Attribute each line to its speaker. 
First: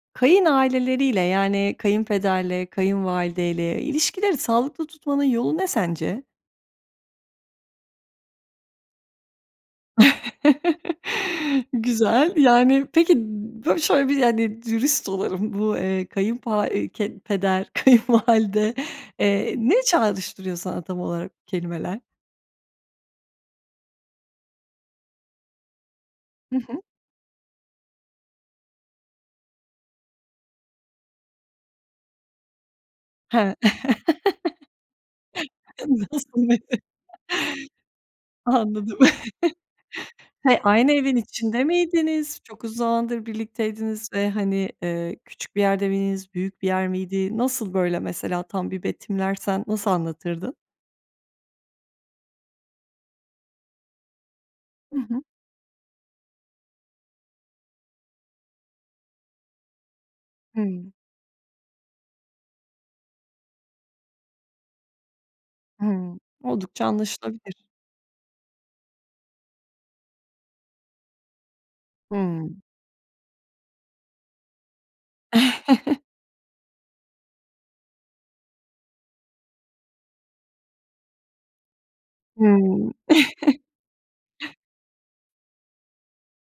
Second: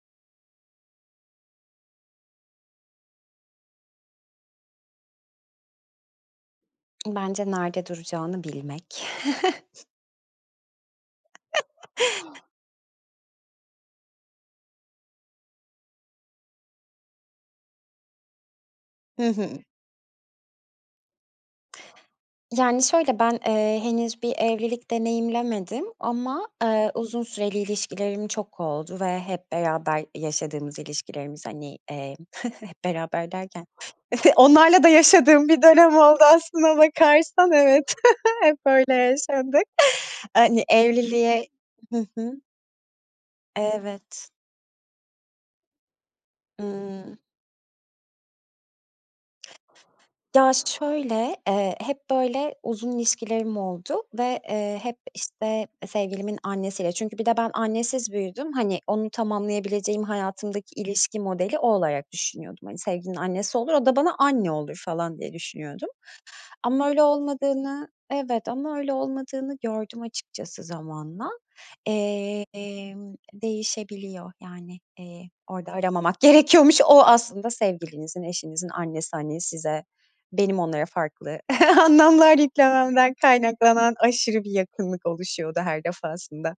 Speaker 1: Kayın aileleriyle, yani kayınpederle, kayınvalideyle ilişkileri sağlıklı tutmanın yolu ne sence?
Speaker 2: Bence nerede duracağını bilmek.
Speaker 1: Güzel, yani peki bö şöyle bir, yani, dürüst olalım bu, eee, kayın pa eee, ke peder, kayınvalide,
Speaker 2: I
Speaker 1: eee,
Speaker 2: hı.
Speaker 1: ne çağrıştırıyor sana tam olarak bu kelimeler?
Speaker 2: Yani şöyle, ben, eee, henüz bir evlilik deneyimlemedim ama,
Speaker 1: Hı hı.
Speaker 2: aaa, uzun süreli ilişkilerim çok oldu ve hep beraber yaşadığımız ilişkilerimiz, hani, eee, hep beraber
Speaker 1: He.
Speaker 2: derken, onlarla da yaşadığım bir dönem
Speaker 1: Hem de
Speaker 2: oldu
Speaker 1: nasıl
Speaker 2: aslına
Speaker 1: [unintelligible]
Speaker 2: bakarsan evet, hep öyle
Speaker 1: Anladım.
Speaker 2: yaşandı. Eee,
Speaker 1: He,
Speaker 2: hani
Speaker 1: aynı evin
Speaker 2: evliliğe
Speaker 1: içinde
Speaker 2: hı
Speaker 1: miydiniz?
Speaker 2: hı.
Speaker 1: Çok uzun zamandır birlikteydiniz ve
Speaker 2: Evet.
Speaker 1: hani, eee, küçük bir yerde miydiniz? Büyük bir yer
Speaker 2: Hımm.
Speaker 1: miydi? Nasıl böyle, mesela, tam bir betimlersen nasıl
Speaker 2: Ya,
Speaker 1: anlatırdın?
Speaker 2: şöyle, eee, hep böyle uzun ilişkilerim oldu ve, eee, hep,
Speaker 1: Hı hı.
Speaker 2: işte, sevgilimin annesiyle çünkü bir de ben, annesiz büyüdüm, hani, onu tamamlayabileceğim, hayatımdaki
Speaker 1: Hımm.
Speaker 2: ilişki modeli, o olarak düşünüyordum. Hani, sevgilinin annesi olur, o da bana anne olur falan diye düşünüyordum
Speaker 1: Hımm. Oldukça
Speaker 2: ama öyle
Speaker 1: anlaşılabilir.
Speaker 2: olmadığını Evet ama öyle olmadığını gördüm açıkçası zamanla.
Speaker 1: Hımm.
Speaker 2: Emm, değişebiliyor yani, eee, orada aramamak gerekiyormuş. O aslında sevgilinizin, eşinizin annesi hani size, benim onlara farklı anlamlar
Speaker 1: Hımm.
Speaker 2: yüklememden kaynaklanan aşırı bir yakınlık oluşuyordu her defasında.